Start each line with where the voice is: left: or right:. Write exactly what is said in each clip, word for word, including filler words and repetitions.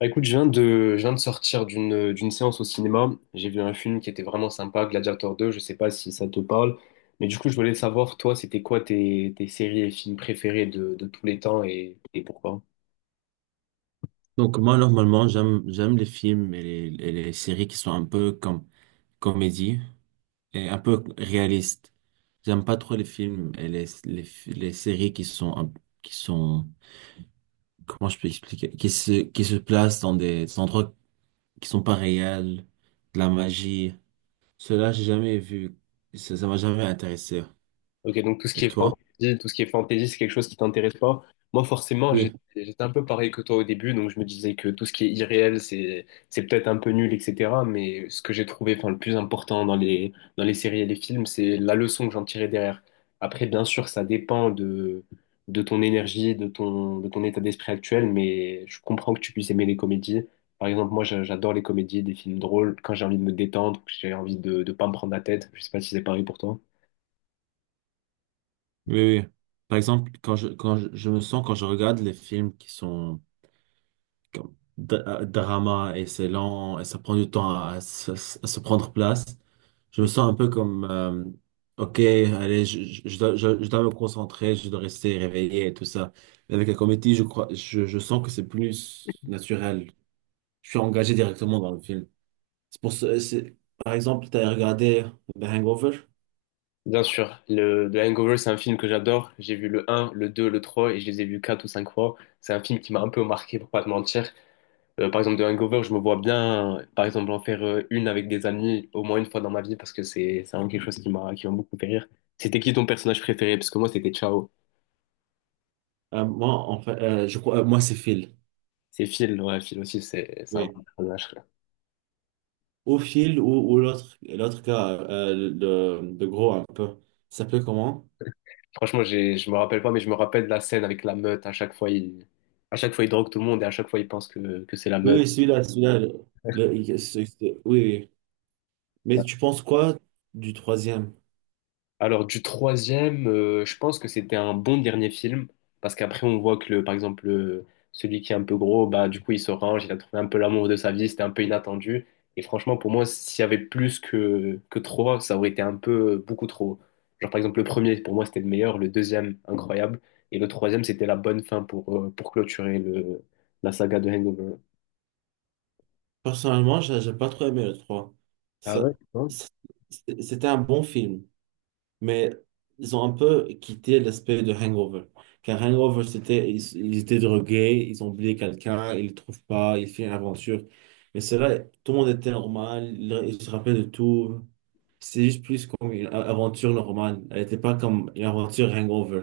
left: Bah, écoute, je viens de, je viens de sortir d'une d'une séance au cinéma. J'ai vu un film qui était vraiment sympa, Gladiator deux. Je sais pas si ça te parle, mais du coup, je voulais savoir, toi, c'était quoi tes, tes séries et films préférés de, de tous les temps et, et pourquoi?
right: Donc moi normalement j'aime j'aime les films et les, et les séries qui sont un peu comme comédie et un peu réaliste. J'aime pas trop les films et les, les, les séries qui sont un- qui sont, comment je peux expliquer, qui se qui se placent dans des endroits qui sont pas réels, de la magie. Cela, j'ai jamais vu. Ça, ça m'a jamais intéressé.
left: Ok, donc tout ce
right: Et
left: qui est
right: toi?
left: fantasy, tout ce qui est fantasy, c'est quelque chose qui t'intéresse pas. Moi, forcément, j'étais
right: Oui,
left: j'étais un peu pareil que toi au début, donc je me disais que tout ce qui est irréel, c'est c'est peut-être un peu nul, et cetera. Mais ce que j'ai trouvé, enfin, le plus important dans les dans les séries et les films, c'est la leçon que j'en tirais derrière. Après, bien sûr, ça dépend de de ton énergie, de ton de ton état d'esprit actuel, mais je comprends que tu puisses aimer les comédies. Par exemple, moi, j'a- j'adore les comédies, des films drôles. Quand j'ai envie de me détendre, que j'ai envie de de pas me prendre la tête. Je sais pas si c'est pareil pour toi.
right: oui, oui. Par exemple, quand je quand je, je me sens quand je regarde les films qui sont comme dra- euh, drama, et c'est lent, et ça prend du temps à, se à se prendre place. Je me sens un peu comme, euh, ok, allez, je, je, je dois, je, je dois me concentrer, je dois rester réveillé et tout ça. Mais avec la comédie, je crois, je, je sens que c'est plus naturel. Je suis engagé directement dans le film. C'est pour ce- c'est, par exemple, tu as regardé The Hangover.
left: Bien sûr, le, The Hangover, c'est un film que j'adore. J'ai vu le un, le deux, le trois et je les ai vus quatre ou cinq fois. C'est un film qui m'a un peu marqué, pour pas te mentir. Euh, par exemple, The Hangover, je me vois bien, euh, par exemple, en faire euh, une avec des amis au moins une fois dans ma vie parce que c'est c'est vraiment quelque chose qui m'a qui m'a beaucoup fait rire. C'était qui ton personnage préféré? Parce que moi, c'était Ciao.
right: Euh, moi, en fait, euh, je crois, euh, moi, c'est Phil.
left: C'est Phil, ouais, Phil aussi, c'est c'est un
right: Oui.
left: bon personnage, quoi.
right: Ou Phil, ou, ou l'autre, l'autre gars, euh, le, le gros un peu. Il s'appelait comment?
left: Franchement, j'ai, je me rappelle pas, mais je me rappelle de la scène avec la meute. À chaque fois, il, à chaque fois, il drogue tout le monde et à chaque fois, il pense que, que c'est la
right: Oui,
left: meute.
right: oui, celui-là, celui-là. Le- le- il- c'est- c'est- oui, oui. Mais tu penses quoi du troisième?
left: Alors du troisième, euh, je pense que c'était un bon dernier film, parce qu'après on voit que le, par exemple le- celui qui est un peu gros, bah du coup il se range, il a trouvé un peu l'amour de sa vie, c'était un peu inattendu. Et franchement pour moi s'il y avait plus que que trois, ça aurait été un peu euh, beaucoup trop. Genre par exemple le premier pour moi c'était le meilleur, le deuxième incroyable, et le troisième c'était la bonne fin pour euh, pour clôturer le la saga de Hangover.
right: Personnellement, j'ai j'ai pas trop aimé le trois.
left: Ah ouais?
right: Ça, c'est- c'était un bon film, mais ils ont un peu quitté l'aspect de Hangover. Car Hangover, c'était, ils, ils étaient drogués, ils ont oublié quelqu'un, ils le trouvent pas, ils font une aventure. Mais cela, tout le monde était normal, ils ils se rappellent de tout. C'est juste plus comme une a- aventure normale. Elle n'était pas comme une aventure Hangover.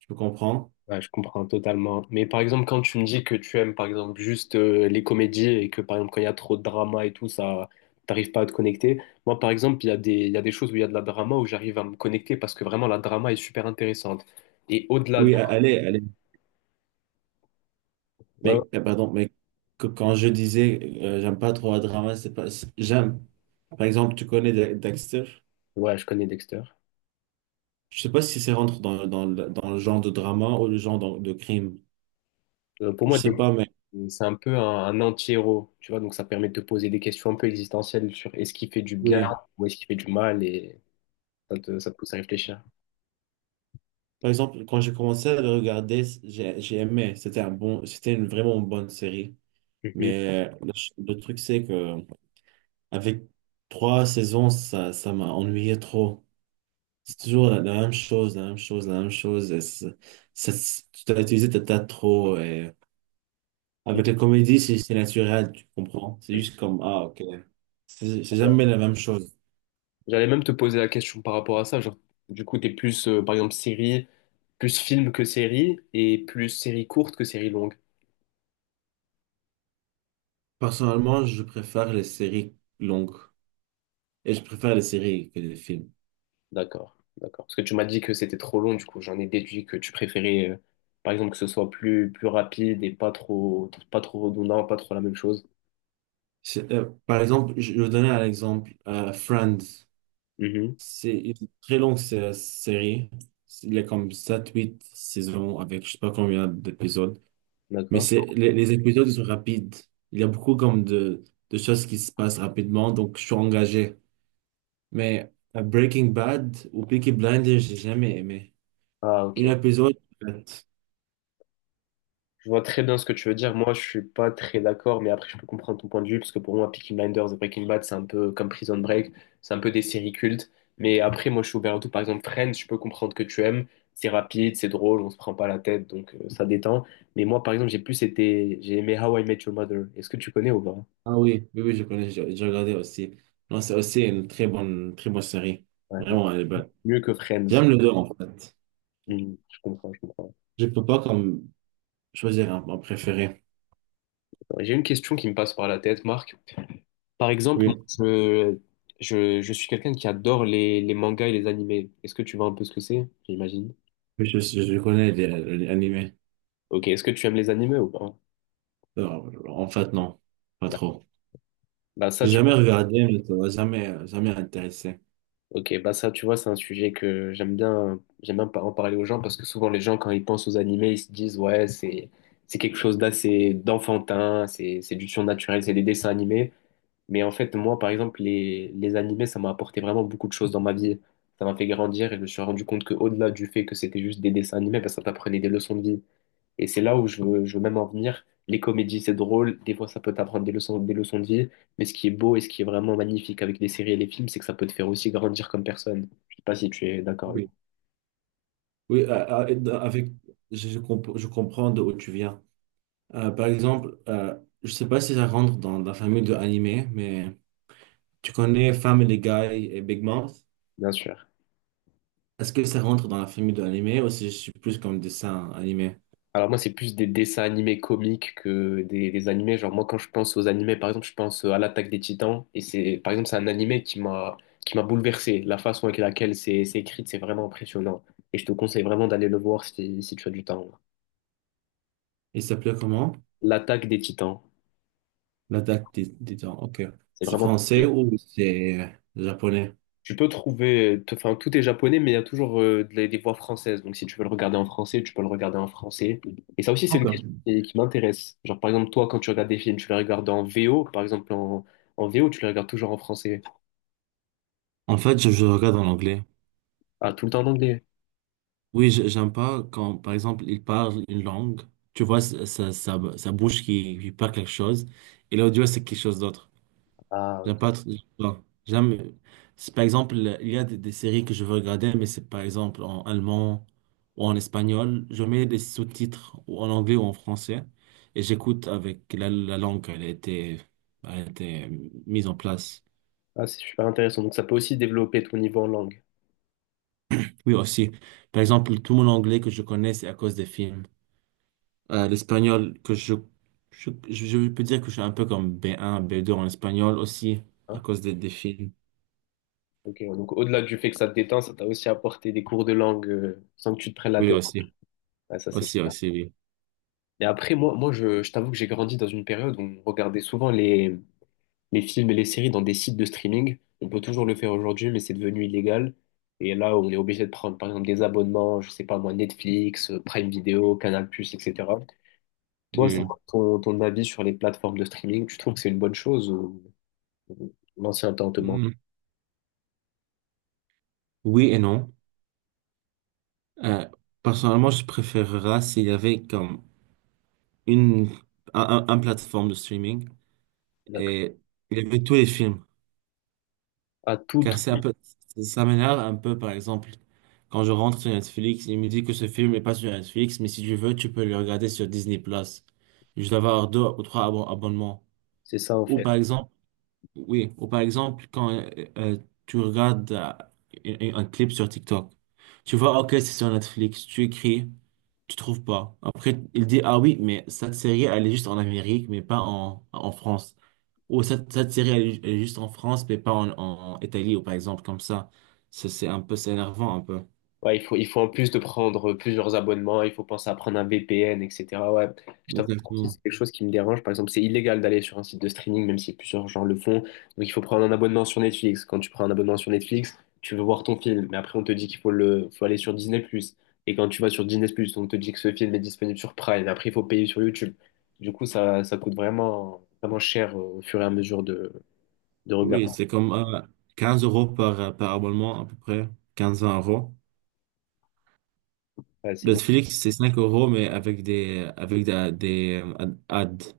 right: Tu peux comprendre?
left: Ouais, je comprends totalement. Mais par exemple, quand tu me dis que tu aimes, par exemple, juste euh, les comédies et que, par exemple, quand il y a trop de drama et tout, ça, t'arrives pas à te connecter. Moi, par exemple, il y a des, il y a des choses où il y a de la drama où j'arrive à me connecter parce que vraiment, la drama est super intéressante. Et au-delà de.
right: Oui, a- allez, allez.
left: Ouais, ouais,
right: Mais, euh, pardon, mais que- quand je disais euh, j'aime pas trop un drama, c'est pas. c'est- J'aime. Par exemple, tu connais Da- Dexter.
left: ouais, je connais Dexter.
right: Je sais pas si c'est rentre dans, dans, le dans le genre de drama ou le genre de, de crime.
left: Euh, pour
right: Je
left: moi,
right: sais
left: Dexter,
right: pas, mais
left: c'est un peu un, un anti-héros, tu vois, donc ça permet de te poser des questions un peu existentielles sur est-ce qu'il fait du bien
right: oui.
left: ou est-ce qu'il fait du mal et ça te, ça te pousse à réfléchir.
right: Par exemple, quand j'ai commencé à le regarder, c- j'ai j'ai aimé. C'était un bon, c'était une vraiment bonne série. Mais euh, le, ch- le truc, c'est que avec trois saisons, ça, ça m'a ennuyé trop. C'est toujours la, la même chose, la même chose, la même chose. Et c'est- ça- c'est- tu t'as utilisé ta tas trop. Et...
left: Mhm.
right: Avec la comédie, c'est c'est naturel, tu comprends. C'est juste comme, ah, ok. C'est c'est jamais la même chose.
left: J'allais même te poser la question par rapport à ça. Genre, du coup, t'es plus, euh, par exemple, série, plus film que série, et plus série courte que série longue.
right: Personnellement, je préfère les séries longues. Et je préfère les séries que les films.
left: D'accord, d'accord. Parce que tu m'as dit que c'était trop long, du coup, j'en ai déduit que tu préférais, euh, par exemple, que ce soit plus, plus rapide et pas trop, pas trop redondant, pas trop la même chose.
right: C'est- euh, par exemple, je je vais donner un exemple. euh, Friends.
left: Mhm,
right: C'est une très longue sé- série. Il y a comme sept huit saisons avec je sais pas combien d'épisodes. Mais
left: d'accord.
right: c'est, les, les épisodes, ils sont rapides. Il y a beaucoup comme de, de choses qui se passent rapidement, donc je suis engagé. Mais euh, Breaking Bad ou Peaky Blinders, j'ai jamais aimé.
left: Ah,
right: Une
left: ok.
right: épisode, en fait.
left: Je vois très bien ce que tu veux dire. Moi, je suis pas très d'accord, mais après, je peux comprendre ton point de vue, parce que pour moi, Peaky Blinders et Breaking Bad, c'est un peu comme Prison Break, c'est un peu des séries cultes. Mais après, moi, je suis ouvert à tout. Par exemple, Friends, je peux comprendre que tu aimes. C'est rapide, c'est drôle, on se prend pas la tête, donc euh, ça détend. Mais moi, par exemple, j'ai plus été, j'ai aimé How I Met Your Mother. Est-ce que tu connais ou pas?
right: Ah oui, oui, oui, je connais, j'ai j'ai regardé aussi. Non, c'est aussi une très bonne, très bonne série.
left: Ouais, moi,
right: Vraiment, elle est bonne.
left: c'est mieux que Friends.
right: J'aime les deux, en fait.
left: Hmm, je comprends, je comprends.
right: Je peux pas comme choisir un, un préféré.
left: J'ai une question qui me passe par la tête, Marc. Par exemple, moi,
right: Oui,
left: je, je, je suis quelqu'un qui adore les, les mangas et les animés. Est-ce que tu vois un peu ce que c'est, j'imagine?
right: mais je, je connais les, les animés.
left: Ok, est-ce que tu aimes les animés ou pas?
right: Alors, en fait, non, pas
left: Bah,
right: trop.
left: bah ça,
right: J'ai
left: tu vois,
right: jamais regardé, mais ça m'a jamais, euh, jamais intéressé.
left: ok, bah ça, tu vois, c'est un sujet que j'aime bien, j'aime bien par- en parler aux gens parce que souvent les gens, quand ils pensent aux animés, ils se disent, ouais, c'est, c'est quelque chose d'assez d'enfantin, c'est, c'est du surnaturel, c'est des dessins animés. Mais en fait, moi, par exemple, les, les animés, ça m'a apporté vraiment beaucoup de choses dans ma vie. Ça m'a fait grandir et je me suis rendu compte que au-delà du fait que c'était juste des dessins animés, bah, ça t'apprenait des leçons de vie. Et c'est là où je veux, je veux même en venir. Les comédies, c'est drôle. Des fois, ça peut t'apprendre des leçons, des leçons de vie. Mais ce qui est beau et ce qui est vraiment magnifique avec les séries et les films, c'est que ça peut te faire aussi grandir comme personne. Je sais pas si tu es d'accord avec
right: Oui,
left: moi.
right: oui, euh, euh, et avec, je, je comp- je comprends d'où tu viens. Euh, par exemple, euh, je sais pas si ça rentre dans la famille de animé, mais tu connais Family Guy et Big Mouth?
left: Bien sûr.
right: Est-ce que ça rentre dans la famille de animé ou si je suis plus comme dessin animé?
left: Alors moi, c'est plus des dessins animés comiques que des, des animés. Genre moi, quand je pense aux animés, par exemple, je pense à l'Attaque des Titans. Et c'est, par exemple, c'est un animé qui m'a qui m'a bouleversé. La façon avec laquelle c'est c'est écrit, c'est vraiment impressionnant. Et je te conseille vraiment d'aller le voir si, si tu as du temps.
right: Il s'appelait comment?
left: L'Attaque des Titans,
right: L'Attaque des, des Titans. Ok.
left: c'est
right: C'est
left: vraiment.
right: français ou c'est japonais?
left: Tu peux trouver, t- enfin tout est japonais, mais il y a toujours euh, des, des voix françaises. Donc si tu veux le regarder en français, tu peux le regarder en français. Et ça aussi, c'est une
right: Ok.
left: question qui, qui m'intéresse. Genre par exemple, toi, quand tu regardes des films, tu les regardes en V O, par exemple en, en V O, tu les regardes toujours en français.
right: En fait, je, je regarde en anglais.
left: Ah, tout le temps en anglais.
right: Oui, je- j'aime pas quand, par exemple, il parle une langue, tu vois sa, sa, sa, sa bouche qui, qui parle quelque chose, et l'audio, c'est quelque chose d'autre.
left: Ah,
right: J'aime pas, tr- non, j'aime, c'est par exemple, il y a des, des séries que je veux regarder, mais c'est par exemple en allemand ou en espagnol, je mets des sous-titres ou en anglais ou en français, et j'écoute avec la, la langue, elle a été, elle a été mise en place.
left: ah, c'est super intéressant. Donc ça peut aussi développer ton niveau en langue.
right: Oui, aussi, par exemple, tout mon anglais que je connais, c'est à cause des films. Euh, l'espagnol, que je, je, je je peux dire que je suis un peu comme B un, B deux en espagnol aussi, à
left: Hein.
right: cause des, des films.
left: Ok, ouais, Donc au-delà du fait que ça te détend, ça t'a aussi apporté des cours de langue euh, sans que tu te prennes la
right: Oui,
left: tête.
right: aussi.
left: Ah, ça c'est
right: Aussi,
left: super.
right: aussi, oui.
left: Et après, moi, moi je, je t'avoue que j'ai grandi dans une période où on regardait souvent les les films et les séries dans des sites de streaming. On peut toujours le faire aujourd'hui, mais c'est devenu illégal. Et là, on est obligé de prendre, par exemple, des abonnements, je sais pas moi, Netflix, euh, Prime Video, Canal+, et cetera. Toi, c'est
right: Oui, oui.
left: quoi ton, ton avis sur les plateformes de streaming? Tu trouves que c'est une bonne chose ou ou l'ancien temps te manque?
right: Mm. Oui et non. Euh, Personnellement, je préférerais s'il y avait comme une, un, un- un plateforme de streaming
left: D'accord.
right: et il y avait tous les films.
left: À tout,
right: Car
left: tout.
right: c'est un peu, ça m'énerve un peu, par exemple, quand je rentre sur Netflix, il me dit que ce film n'est pas sur Netflix, mais si tu veux, tu peux le regarder sur Disney+. Plus je dois avoir deux ou trois abo- abonnements.
left: C'est ça en
right: Ou
left: fait.
right: par exemple, oui, ou par exemple, quand euh, euh, tu regardes euh, un, un clip sur TikTok, tu vois, ok, c'est sur Netflix, tu écris, tu trouves pas. Après, il dit, ah oui, mais cette série, elle est juste en Amérique, mais pas en, en France. Ou cette, cette série, elle est, elle est juste en France, mais pas en, en Italie, ou par exemple, comme ça. Ça, c'est un peu, c'est énervant, un peu.
left: Ouais, il faut, il faut en plus de prendre euh, plusieurs abonnements, il faut penser à prendre un V P N, et cetera. Ouais, je t'avoue que aussi,
right: Exactement.
left: c'est quelque chose qui me dérange. Par exemple, c'est illégal d'aller sur un site de streaming, même si plusieurs gens le font. Donc, il faut prendre un abonnement sur Netflix. Quand tu prends un abonnement sur Netflix, tu veux voir ton film, mais après, on te dit qu'il faut le, faut aller sur Disney+ plus. Et quand tu vas sur Disney+, plus on te dit que ce film est disponible sur Prime. Après, il faut payer sur YouTube. Du coup, ça, ça coûte vraiment, vraiment cher euh, au fur et à mesure de, de
right: Oui,
left: regarder.
right: c'est comme euh, quinze euros par, par abonnement, à peu près, quinze-vingt euros.
left: Ouais, c'est beaucoup.
right: Netflix, c'est cinq euros, mais avec des, avec des, des euh, ad- ads.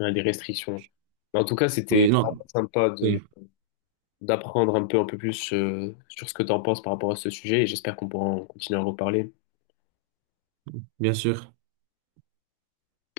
left: Il y a des restrictions. Mais en tout cas, c'était
right: Oui, non,
left: vraiment sympa de
right: oui,
left: d'apprendre un peu, un peu plus euh, sur ce que tu en penses par rapport à ce sujet et j'espère qu'on pourra en continuer à en reparler.
right: bien sûr.